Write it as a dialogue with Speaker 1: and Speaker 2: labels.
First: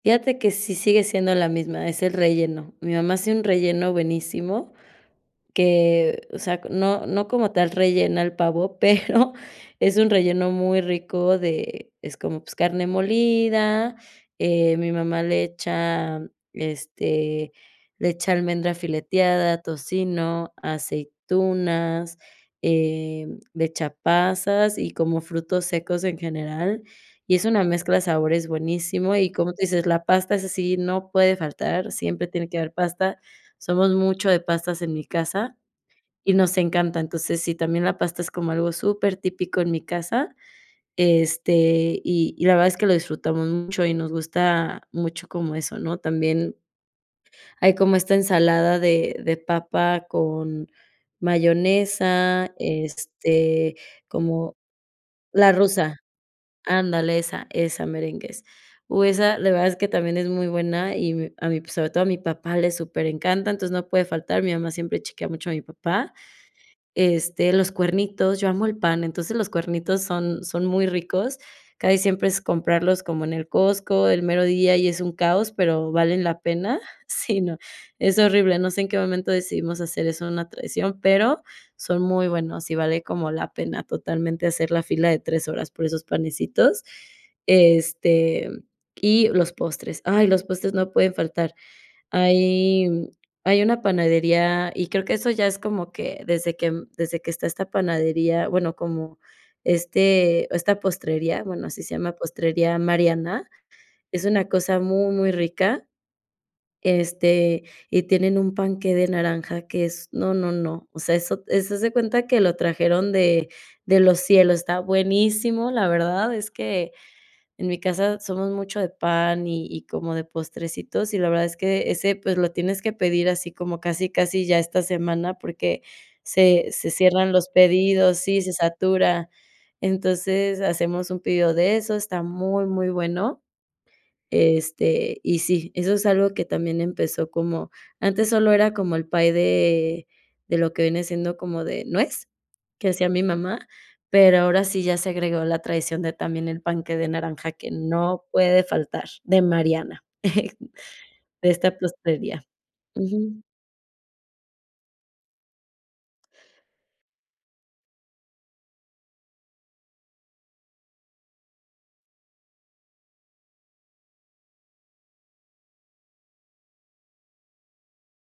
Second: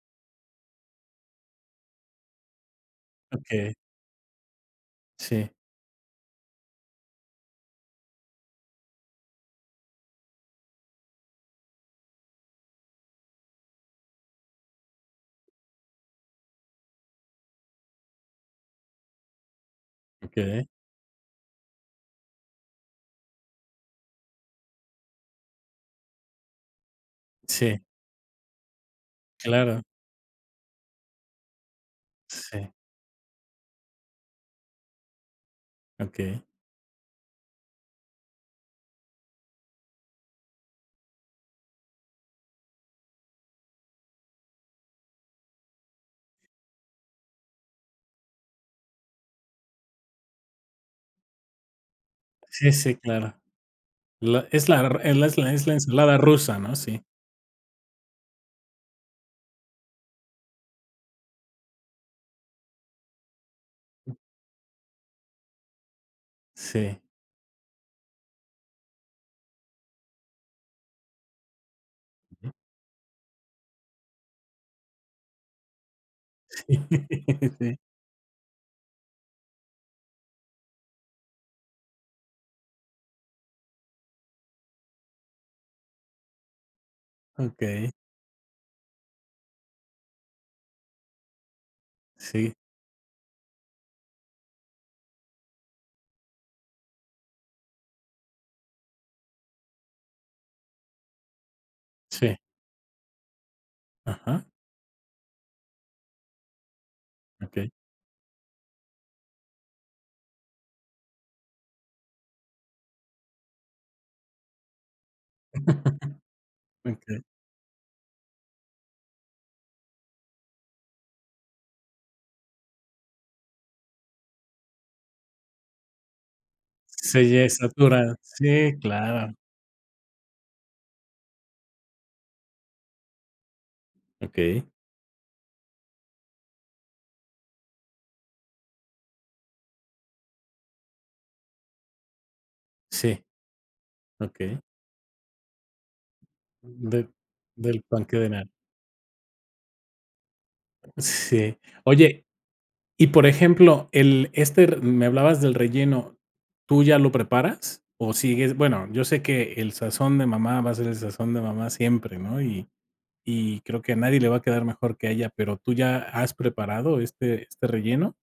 Speaker 1: Fíjate que sí sigue siendo la misma, es el relleno. Mi mamá hace un
Speaker 2: Okey.
Speaker 1: relleno buenísimo,
Speaker 2: Sí.
Speaker 1: que, o sea, no no como tal rellena el pavo, pero es un relleno muy rico de es como, pues carne molida, eh, mi mamá le echa, este, le echa almendra fileteada, tocino,
Speaker 2: Okey.
Speaker 1: aceitunas, em, le echa pasas y como frutos secos en general, y es una
Speaker 2: Sí.
Speaker 1: mezcla de sabores buenísimo y, como tú
Speaker 2: Claro.
Speaker 1: dices, la pasta, esa sí, no puede faltar, siempre tiene que haber
Speaker 2: Sí.
Speaker 1: pasta. Somos mucho de pastas en mi casa y
Speaker 2: Okey.
Speaker 1: nos encanta. Entonces, sí, también la pasta es como algo supertípico en mi casa, este, y y la verdad es que lo disfrutamos mucho y nos gusta mucho como eso, ¿no? También hay como esta ensalada de de papa con mayonesa,
Speaker 2: Sí, sí, claro.
Speaker 1: este,
Speaker 2: La
Speaker 1: como
Speaker 2: es la r es
Speaker 1: la
Speaker 2: la es la
Speaker 1: rusa.
Speaker 2: ensalada rusa, ¿no? Sí.
Speaker 1: Ándale, esa, esa merengues. Uh, esa, la verdad es que también es muy buena, y mi a mi, sobre todo a mi papá le superencanta, entonces no puede faltar, mi mamá siempre chequea mucho a mi papá.
Speaker 2: Sí.
Speaker 1: Este, los cuernitos, yo amo el pan, entonces los cuernitos son son muy ricos. Casi siempre es comprarlos como en el Costco, el mero día y es un caos, pero valen la
Speaker 2: Sí,
Speaker 1: pena Sí, no,
Speaker 2: sí.
Speaker 1: es horrible, no sé en qué momento decidimos hacer eso una tradición, pero son muy buenos y vale como la pena totalmente hacer la fila de 3 horas por esos panecitos,
Speaker 2: Okey.
Speaker 1: este, mm, y los postres. Ay, los postres no pueden faltar.
Speaker 2: Sí.
Speaker 1: Hay hay una panadería y creo que eso ya es como que desde que desde que está esta panadería, bueno, como, este, esta postrería, bueno, así se llama,
Speaker 2: Sí.
Speaker 1: postrería Mariana, es
Speaker 2: Ajá.
Speaker 1: una cosa muy, muy rica, este,
Speaker 2: Okey.
Speaker 1: y tienen un panqué de naranja que es, no, no, no, o sea, eso eso haz de cuenta que lo trajeron de de los cielos, está buenísimo. La verdad es que
Speaker 2: Okey.
Speaker 1: en mi casa somos mucho de pan y y como de postrecitos, y la verdad es que ese, pues lo tienes que pedir así como casi, casi ya esta semana, porque se se cierran
Speaker 2: Sí
Speaker 1: los
Speaker 2: es saturada.
Speaker 1: pedidos sí, se
Speaker 2: Sí,
Speaker 1: satura.
Speaker 2: claro.
Speaker 1: Entonces hacemos un pedido de esos, está muy, muy bueno,
Speaker 2: Okey.
Speaker 1: este, y sí, eso es algo que también empezó como antes solo era como el pay de de lo que viene siendo como de nuez, que hacía mi
Speaker 2: Sí.
Speaker 1: mamá, pero
Speaker 2: Okey.
Speaker 1: ahora sí ya se agregó la traición de también el
Speaker 2: Mm,
Speaker 1: panqué
Speaker 2: de
Speaker 1: de naranja que
Speaker 2: del panqué
Speaker 1: no
Speaker 2: de nara
Speaker 1: puede faltar, de Mariana, de
Speaker 2: Sí.
Speaker 1: esta
Speaker 2: Oye,
Speaker 1: postrería.
Speaker 2: y por
Speaker 1: Ujú.
Speaker 2: ejemplo, el este r me hablabas del relleno. ¿Tú ya lo preparas o sigues? Bueno, yo sé que el sazón de mamá va a ser el sazón de mamá siempre, ¿no? Y y creo que a nadie le va a quedar mejor que a ella, pero ¿tú ya has preparado este este relleno?